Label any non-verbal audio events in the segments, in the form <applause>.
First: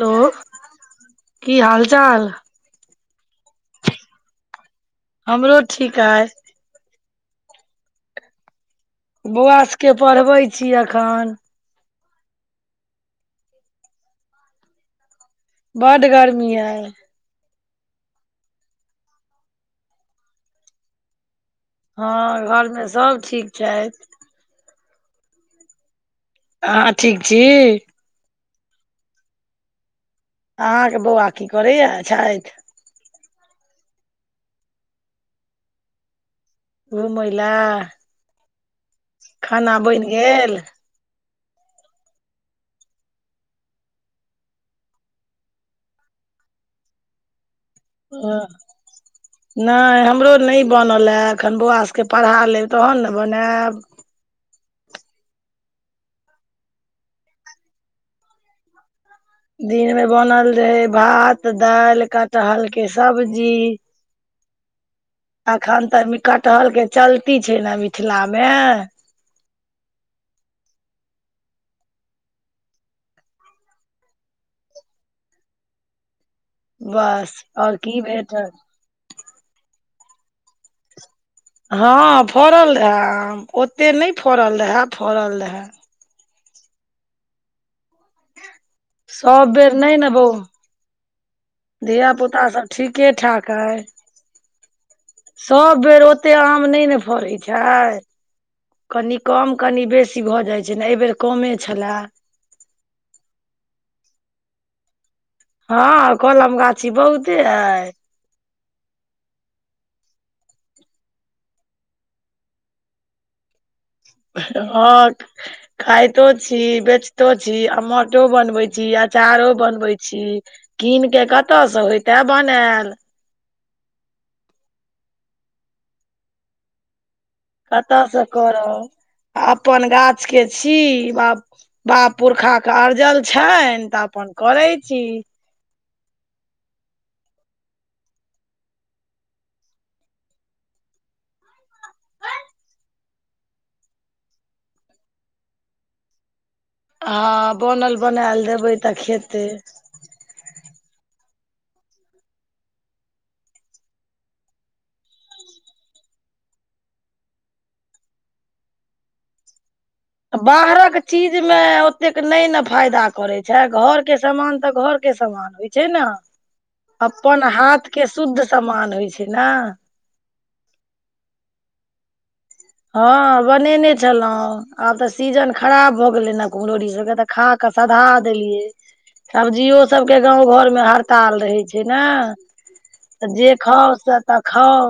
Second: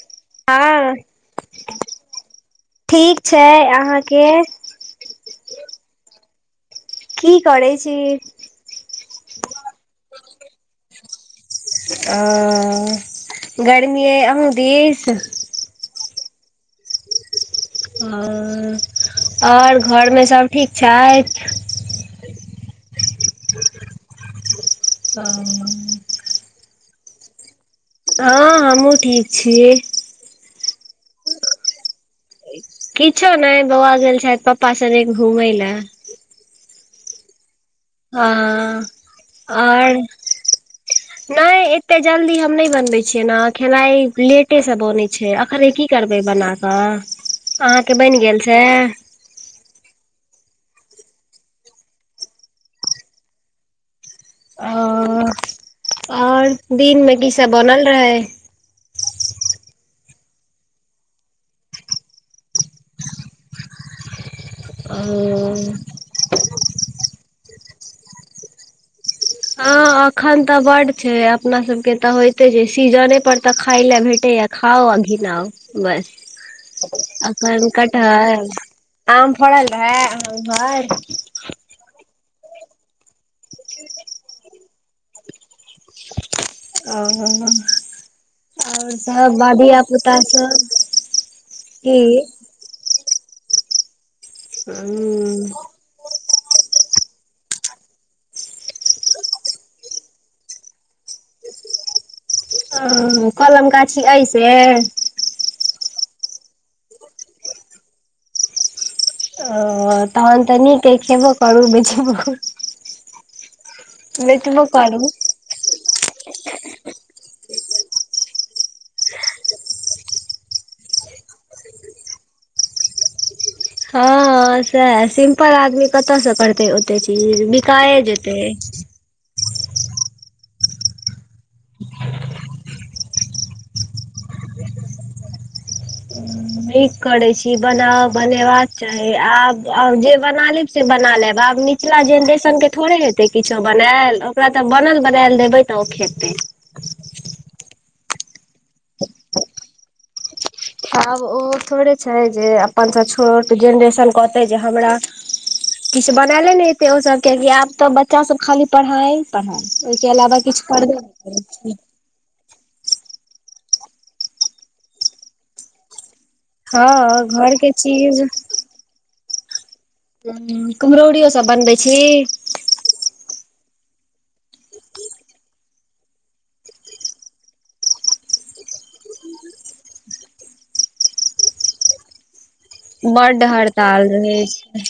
Hello, हँ की हाल चाल? ठीक छै, अहाँके? हमरो ठीक आई। की करै छी? बौआ सके पढ़बै छी अखन। अऽ गरमीे अइ आहूं दिस? बड्ड गर्मी अइ। अंऽ और घर में सब ठीक छैथ? हँ घर में सब ठीक छैथ। हंऽ। आहा ठीक छी? हँ हमहुँ ठीक छीयै। अहाँ के बौआ की करैये छैथ? किछो नहि बौआ गेल छैय पप्पा सने घुमै ले। घुमें ले। आ आर गेल नहि एते जल्दी हम नहि बनबै छियै ने खेलाइ लेटेसँ बनैत छै। अखने की करबै बनाकऽ अहाँके बनि गेले से? नहि हमरो नहि बनल हए एखन बौआ सभके पढ़ा लेब तहन ने बनायब। ओ और दिन में की सब बनल रहे? दिन मे बनल रहे भात दाल कटहल के सब्जी। ओ एखन तऽ कटहल के चलती छै ने मिथिला मे। हँ एखन तऽ बड छै अपना सबके तऽ होइते छै सीजने पर तऽ खाय ल भेटेय। खाओ घीना ओ बस बस अखन और की कटहल भेटल आम फड़ल रहै <unintelligible> हँ फड़ल रहे आम ओतेक नहि फड़ल रहे फड़ल रहे। ओ आओर सभ सब बेर नहि ने धियापुता बौ सब की धिया पुता सब ठीके ठाक है हूँ सब बेर ओ ओते आम नहि ने फड़ै छै। कनि कम कनी बेसी भऽ जाइत छै ने एहिबेर कमे छले। ओ कलम गाछी अइसे। हँ कलम गाछी बहुते हय। ओ तहन तऽ नीक है खेबे करू <unintelligible> बेचबो करू <unintelligible> खइतो छी, बेचितो छी, अमठो बनबैत छी, अचारो बनबैत छी। कीन कऽ कतयसँ होयइते बनायल। हँ सैह सिम्पल आदमी कते स करतै ओते चीज। बिकाए कतयसँ जेतै। करब अपन गाछ के छी बा बाप पुरखा के अरजल छेन त अपन करै छी। नीक करै छी। बनाउ बनेबाक चाही, आब और जे बना लेब से बना लेब आब नीक पिछला जेनरेशन के थोड़े हेतै किछो बनाएल ओकरा त बनल बनाएल देबै त ओ खेतै। हँ बनल बनायल देबै त खेतै। आब ओ थोड़े छै जे अपनसँ छोट जेनरेशन कहतै जे हमरा किछ बनाले नै हेतै ओ सब के आब त बच्चा सब खाली पढ़ाइ पढ़ाइ। ओइके अलावा किछु बाहरक करबे चीजमे ने <unintelligible> ओतेक नै ने फायदा करै छै, घरके समान त घरके समान होइ छै न। हँ अपन घरके हाथ के चीज शुद्ध समान होइ छै ने। कुम्हरौरीयो सब बनबै छी। हँ बनेने छलहुँ। आब त सीजन खराब भ गेलै ने कुम्हरौरी सबके त खा क सधा देलियै। सब्जियो सबके गाँव घरमे हड़ताल रहै छै ने। बड्ड जे खाउ हड़ताल से रहै त छै खाउ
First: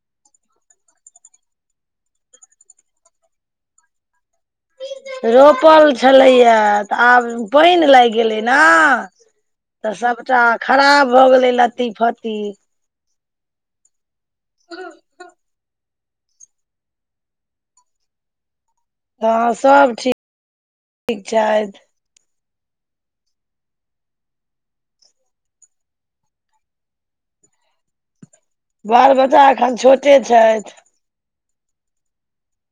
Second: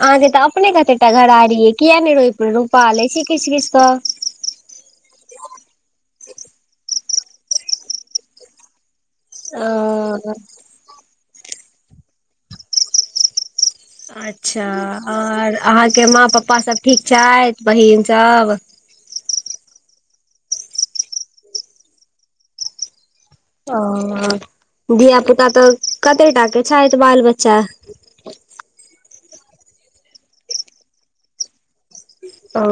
अहाँके त अपने कतेकटा घरारीे अइ किए ने रोइप रोपा लै छी किछ किछ सँ। रोपल छलैया त आब पैन लाइग गेलै न। तऽ ओ सबटा खराब भऽ गेलै लत्ती- फत्ती। अच्छा और अहाँके माँ पप्पा सब ठीक छैथ बहिन सब। हँ सब ठीक- ठीक छैथ। ओ धिया पूता तऽ कतेटा के छैथ बाल बच्चा। बाल बच्चा एखन छोटे छैथ। ओ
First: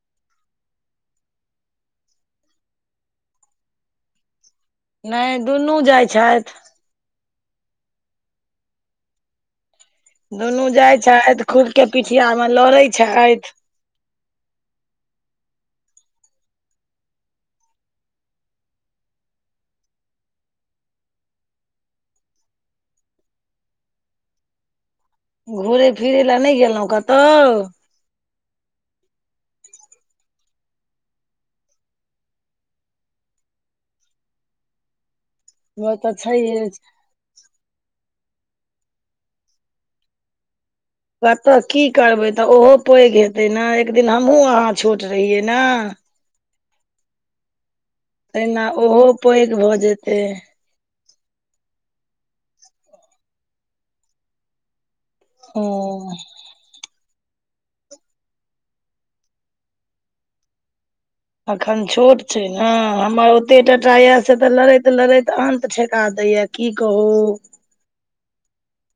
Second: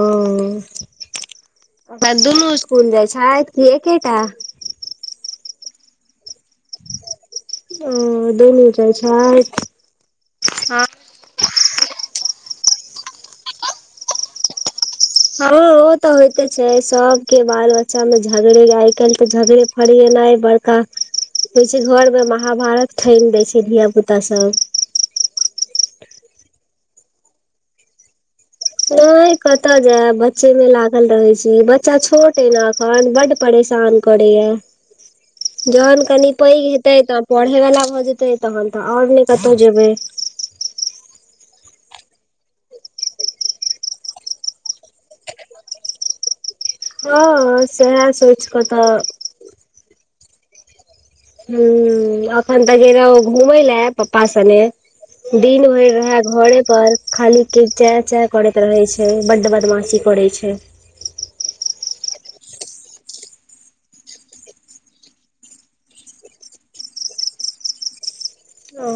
अपन दुनू इसकुल जाइ छैथ कि एकेटा। नै दुनू जाइ छैथ। ओ दुनू जाइ छैथ। दुनू जाइ छैथ खूब के पीठिया मे लड़ै छैथ। हँ ओ तऽ होइते छै सबके बाल बच्चा मे झगड़े आइ कैल्ह तऽ झगड़े। फरिएनाइ बड़का होइ छै घर मे महाभारत ठैन दै छै धिया पूता सब। घूरै फिरै लेें नै गेलौ कतौ। नै कतअ जेएब बच्चे मे लागल रहै छी बच्चा छोट ऐ न अखन बड्ड परेशान। करैया जहन तऽ कनि पैघ छैहे हेतै तब पढ़ै वला भऽ जेतै तहन तऽ और नै कतौ जेबै। बत की करबै त ओहो पैघ हेतै न एक दिन हमहुं अहाँ छोट रहियै न। हँ सेह स तहिना ओहो पैघ भऽ जेतै। हूँ अखन तऽ गेल ओ घूमै ले पप्पा सने। ओ दिन भैर रहे घरे पर। खाली के चे चें करैत रहै छै बड्ड बदमाशी करै छै। अखन छोट छै ने हमर ओतेटटा या से तऽ लड़ैत लड़ैत अंत ठेका दैया। की कहू। ओ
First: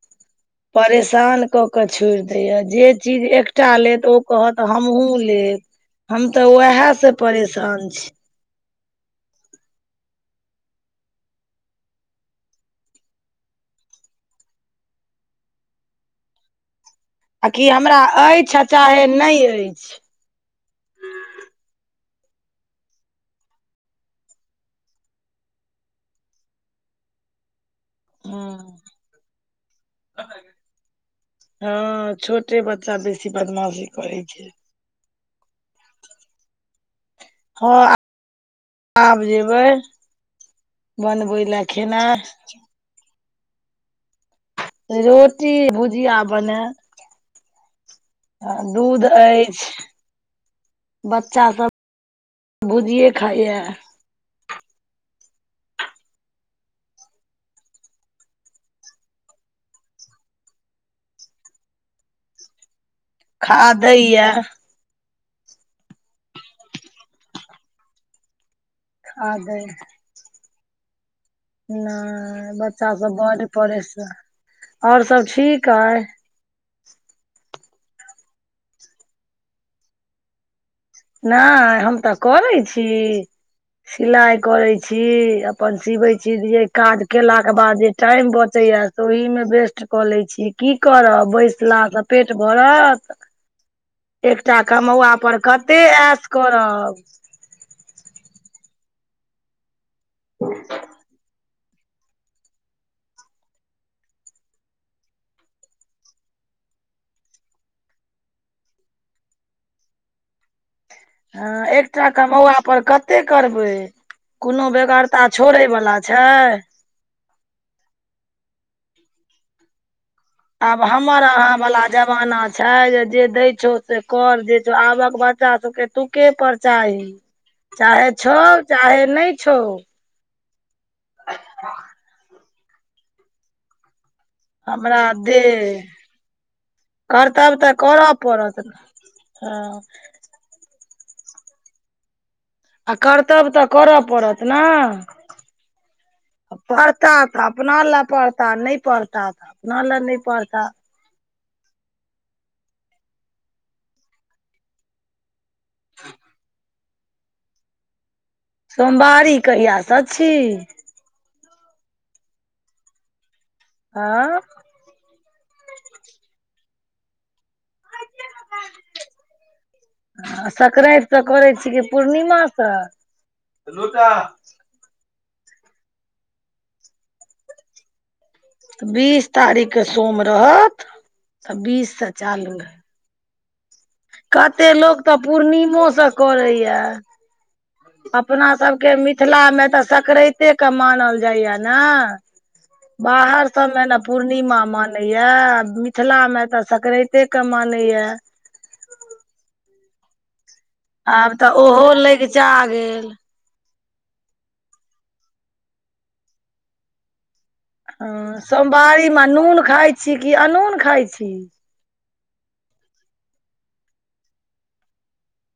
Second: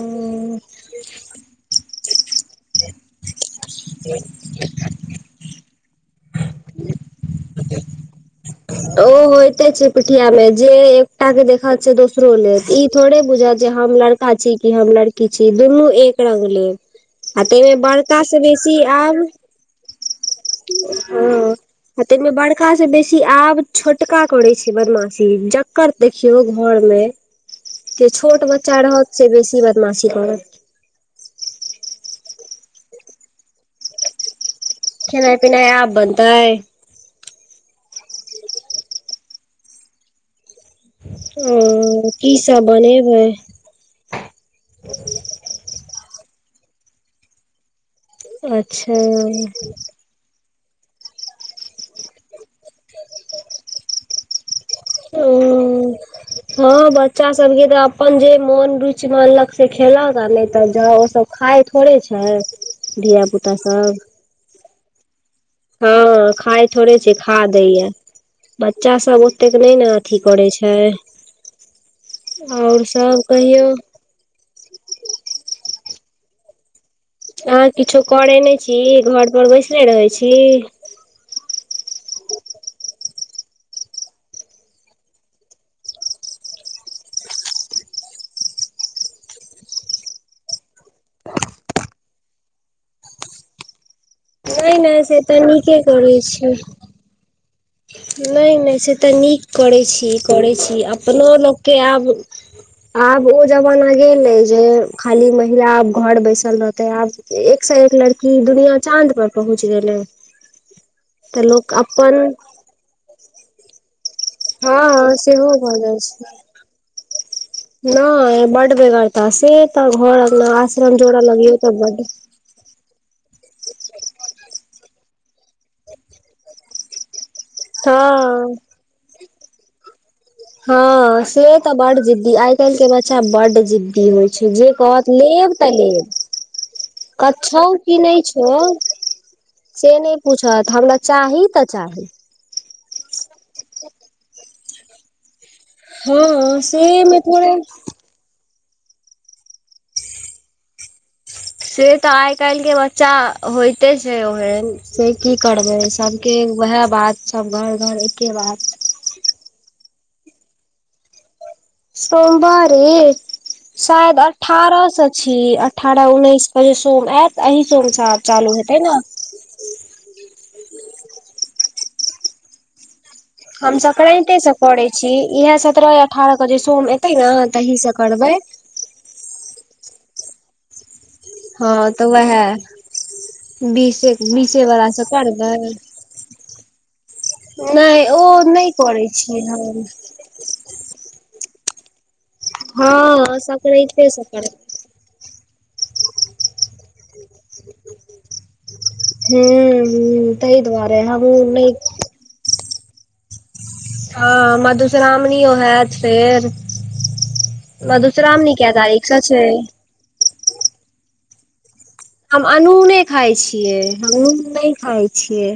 परेशान कऽ के छोइर दैए जे चीज एकटा लेत ओ कहत हमहुँ लेब। हम तऽ उहे से परेशान छी। ओ होइते छै पीठिया मे जे एकटा के देखत दोसरो लेत ई थोड़े बुझत जे हम लड़ का छी की हम लड़की छी दुनू एक रंग लेब। आ तै कि मे हमरा बड़कासँ अछि आ बेसी चाहे आब। नहि अछि हूँ आ तै मे बड़का से बेसी आब। छोटका करै छै बदमाशी जकर देखियौ घर मे। जे छोट हँ बच्चा रहत से बेसी बदमाशी करत। हँ छोटे बच्चा बेसी बदमाशी करै छै। खेनाइ- पिनाइ आब बनतै। हँ आब जेबै। बनबै लेए ओ खेनाइ। की सब बनेबै। रोटी भुजिया बनेब। आ अच्छा दूध अइछ। बच्चा सब भुजिए खाइए। ओ हँ बच्चा सब के तऽ अपन जे मोन रुइच मानलक से खेलक आ नैह तऽ जाओ सब। खाय थोड़े छय, धिया- पुता सब। किए हँ खााय थोड़े छै, खा दै य बच्चा सब खा ओतेक दै नै न की करै छय नय बच्चा सब बड़ कहियौ परैसां और सब ठीक आइ। अहाँ किछो करै नै छी घर पर बैसले रहै छी। नाइ हम तऽ करै छी। सिलाइ करै छी। अपन सिबै छी जे काज केला के बाद जे टाइम बचैए। तऽ ओहिमे बेस्ट कऽ लै छी, की करब बैसलास पेट भरत। एक टा क ने से त नीके करैछी। नै-नै से तऽ नीक करै छी। की करै छी, अपना लोक के आब आब ओ जमाना गेलै जे खाली महिला आब घर बैसल रहते आब एकसा एक लड़की दुनिया चाँद पर पहुँच गेलै। तऽ हँ लोक एकटा अपन कमौआ पर कतेक करबै कुनो हँ बेगरता सेहो छोड़य भऽ बला छैय नय बड़ बेगरता, से तऽ घर अंगना आब -आश्रम हमर जोड़ा लगीयौ अहाँ तऽ वाला बड। जमाना छै जे दै छौ से कर, जे छौ आबक बच्चा सबके तुके पर चाही चाहे छौ हँ चाहे नै छौ हँ से तऽ बड जिद्दी, आइ काल्हि के बच्चा बड जिद्दी होइ। जय जे हमरा कहत दे लेब तऽ लेब क करतब छौ तऽ कि करऽ नै छौ पड़त ने हँ से नै प पूछत हमरा चाही तऽ चाही आ करतब तऽ करअ पड़त ना हँ से परता मे तऽ थोड़े अपना लए पर तऽ नहि पढ़ता त अपना लै नै पढ़ता से तऽ आइ काल्हि के बच्चा होयइते छै ओहेन से की करबै सबके एगो वएह बात सब घर घर एके बात सोमबारी कहिया स छी सोमबारी शायद आँ अठारह सए छी, अठारह उन्अइस क जे सोम ऐत अही सोम स आब चालू हेतै न आ सकरैत स करै छी की पूर्णिमा स हम सकरैंते स करे छी इहै सतरह - अठारह क जे सोम एते न तही स करबै। त बीस तारीख क सोम रहत तऽ बीस हँ से तऽ वएह चालू हैत बीसे क कते लोक तऽ पूर्णिमोस करैया नहि ओ नहि अपनासबके करै छियै मिथिलामे तऽ हम सकरइतेके मानल जाइए ने हँ बाहर सबमे न संक्रान्ते से करबै पूर्णिमा मानल मानैया मिथिलामे तऽ सकरइतेके मानैया हूं हूं ताहि दुआरे हमहूँ नैय चा गेल हँ मधुश्रामणियो हैत फेर हँ मधुश्रावणी के तारीखसँ सोमवारीमे छै? नून खाइ छी की अनून खाइ छी? हम अनूने खाइ छियै हम नून नहि खाइ छियै।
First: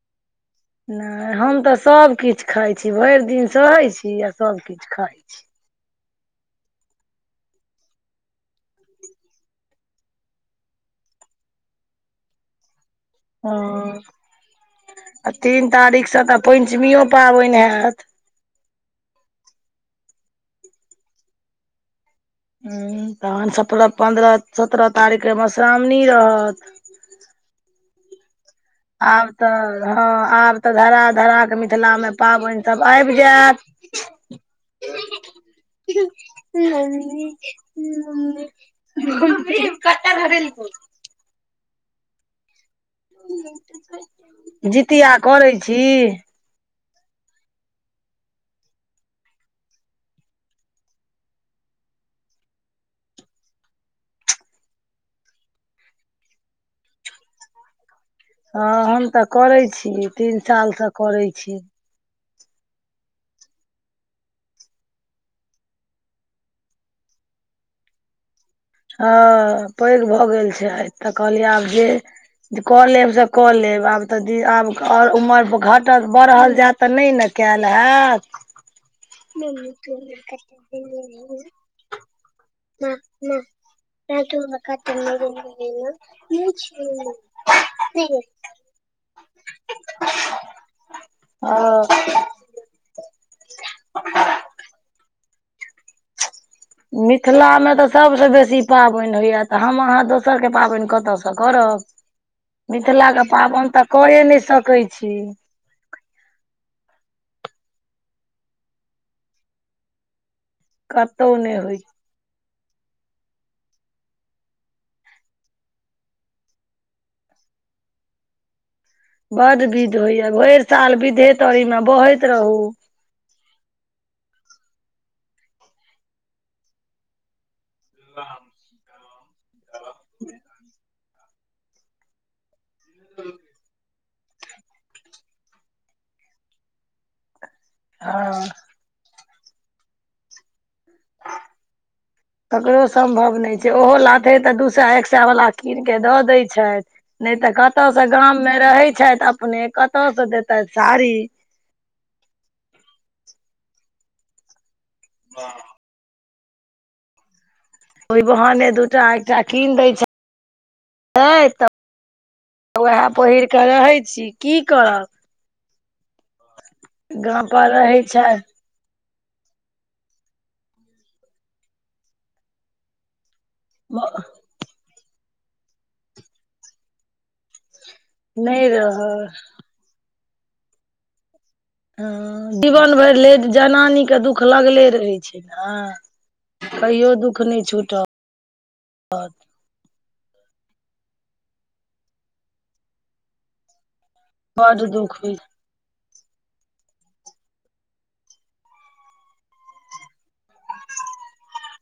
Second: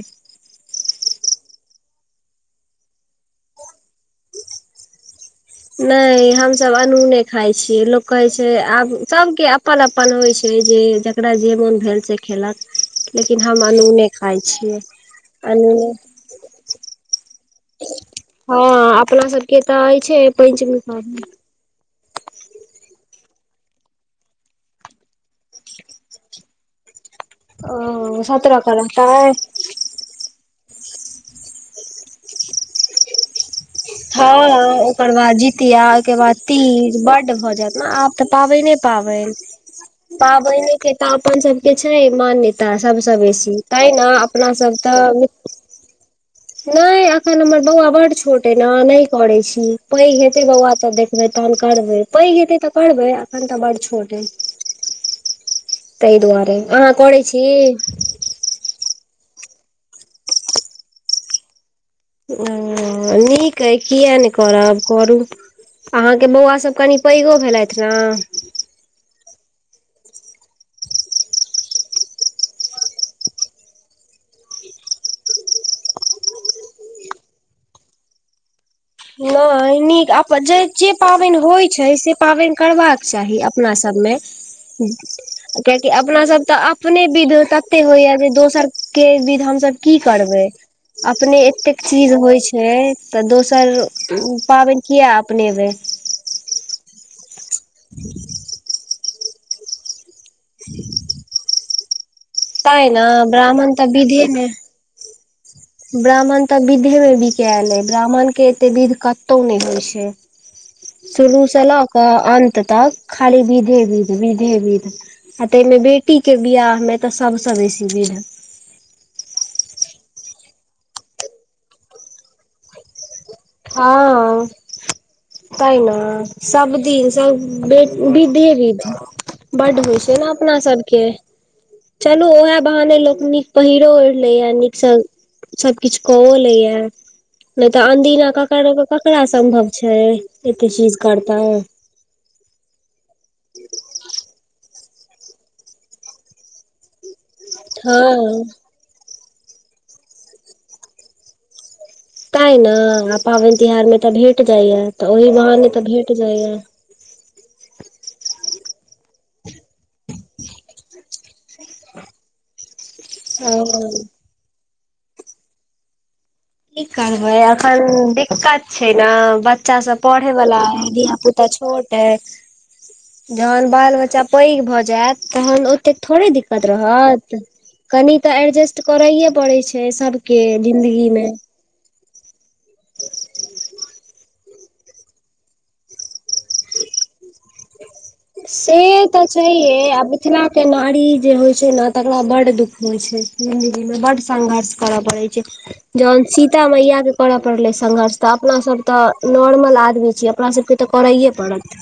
नहि हम तऽ सभकिछ खाइ छी भरि दिन सहैइ छी आ सभकिछ खाइ छी। नहि हमसभ अनूने खाइ छियै लोक कहै छै आब सभके अपन अपन होइत छै जे जकरा जे मोन भेल से खेलक लेकिन हम हँ अनूने खाइ छियै आ तीन अनूने तारीखसँ तऽ पञ्चमियो पाबनि हैत। हँ अपना सबके तऽ अइछै पञ्चमी पाबनि। ह्म तहन सत्रह पन्द्रह सत्रह तारीखके मधुश्रावणी रहत। ओ सत्रहके आब तऽ हँ आब तऽ धराक धराकके मिथिलामे पाबनिसभ आबि जायत। हँ ओकर बाद जितिया ओहिके बाद तीज बड्ड भ जायत ने आब त पाबनि पाबनि पाबनिके तऽ अपन सबके छै मान्यता। तऽ सभसँ बेसि तैहि न अपनासभ जितिया तऽ करै छी नहि अखन हमर बौआ बढ छोट कैना- नहि करै छी पैघ हेतै बौआ तऽ देखबै तहन करबै पैघ हेतै तऽ करबै। एखन तऽ बढ छोट अइ। ताहि दुआरे अहाँ करै छी? हँ हम तऽ करै छी तीन सालसँ करै छी। ओ निक अइ किए नहि करब करू। अहाँके बौआ सभ कनिक पैघो भेलथि न। हँ पैघ भऽ गेल छै तऽ कहलियै आब जे कऽ लेब से कऽ लेब आब त दे आब ओर उमर घटत बढ़ल जायत तऽ नहि ने कैल होयत। नहि- निक अपन जे जे पाबनि होइत छै से पाबनि करबाक चाही। अपना सबमे कियकि अपना सब तऽ अपने विध तते होइया जे दोसर के विध हमसभ की करबै अपने एतेक हँ चीज होइ छै छैे तऽ दोसर पाबनि किया अपनेबै। मिथिलामे तऽ सभ स बेसी पाबनि होइय त हम अहाँ दोस दोसरके पाबनि कता सऽ करब। तैं ने मिथिलाके ब्राह्मण पाबनि तऽ कए विधे नहि मे सकै छी। ब्राह्मण तऽ विधे मे बिकेल अए ब्राह्मण के एते विध कतौ नहि होइ छै। कतहु शुरू नहि सँ होइ छै। लऽक अन्त तक खाली विधे विध विधे विध। आ ताहिमे बेटीके बिआह मे त सबसँ बेसी विध। बड विध होइया भरि साल विधेतरिमे बहैत रहू। हँ ताइ न सबदिन सँ बे विधे विध बड्ड होइ छै न अपना सबके। चलू ओएह बहाने लोक नीक पहिरो ओढि लैया नीकसँ सभ किछ कऽओ लैया नहि त आनदिना हँ ककरा सम्भव छै एते चीज करतै। ककरो सम्भव नैछै ओहो लाथे तऽ दू सए एक सए वला किन के दऽ दैत छैथ नहि तऽ कतयसँ हँ गाममे रहै छैथ अपने कतयसँ देतैथ साड़ी। ताई न आ पाबनि तिहार मे त भेट जाइये त ओहि बहाने तऽ भेट जाइये। ओहि बहाने दूटा एकटा किन दै छथि तऽ। वेह पहिर ओ कऽ रहै छी की करब। की करबै गाम पर एखन रहै छथि दिक्कत छै ने बच्चा सब पढ़ै वला ऐ धिया पुता छोट ऐ। जहन बाल बच्चा पैघ भऽ जायत तहन ओतेक थोड़े दिक्कत रहत। कनि तऽ नहि एडजेस्ट रहै करैए पड़ैत छै। सभके जिन्दगी मे हँ जीबन भरि ले जनानी के दुःख लगले रहै छै। ने। कहियो दुःख नहि छूटत। से तऽ छै। हे मिथिला के नारी जे होय छै। ने तकरा बड़ड दुख होय छै। जिंन्दगी मे बड संघर्ष बड करऽ दुःख पड़ै होइ छै। जहन सीता मैया के करऽ पड़लै संघर्ष तऽ अपना सब ते नॉर्मल आदमी छीयै। अपना सबके तऽ करैए पड़त।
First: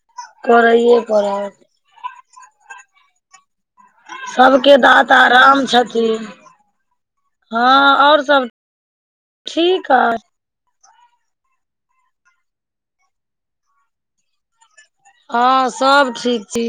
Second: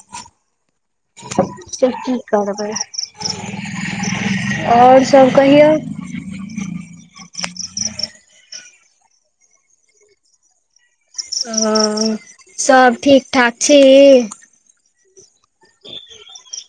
करैए पड़त। से की करबै सबके आओर दाता सब राम कहियौ छथिन। हँ आओर सब ठीक ऐ। हॅं सब ठीक ठाक छी। हँ सब ठीक छी।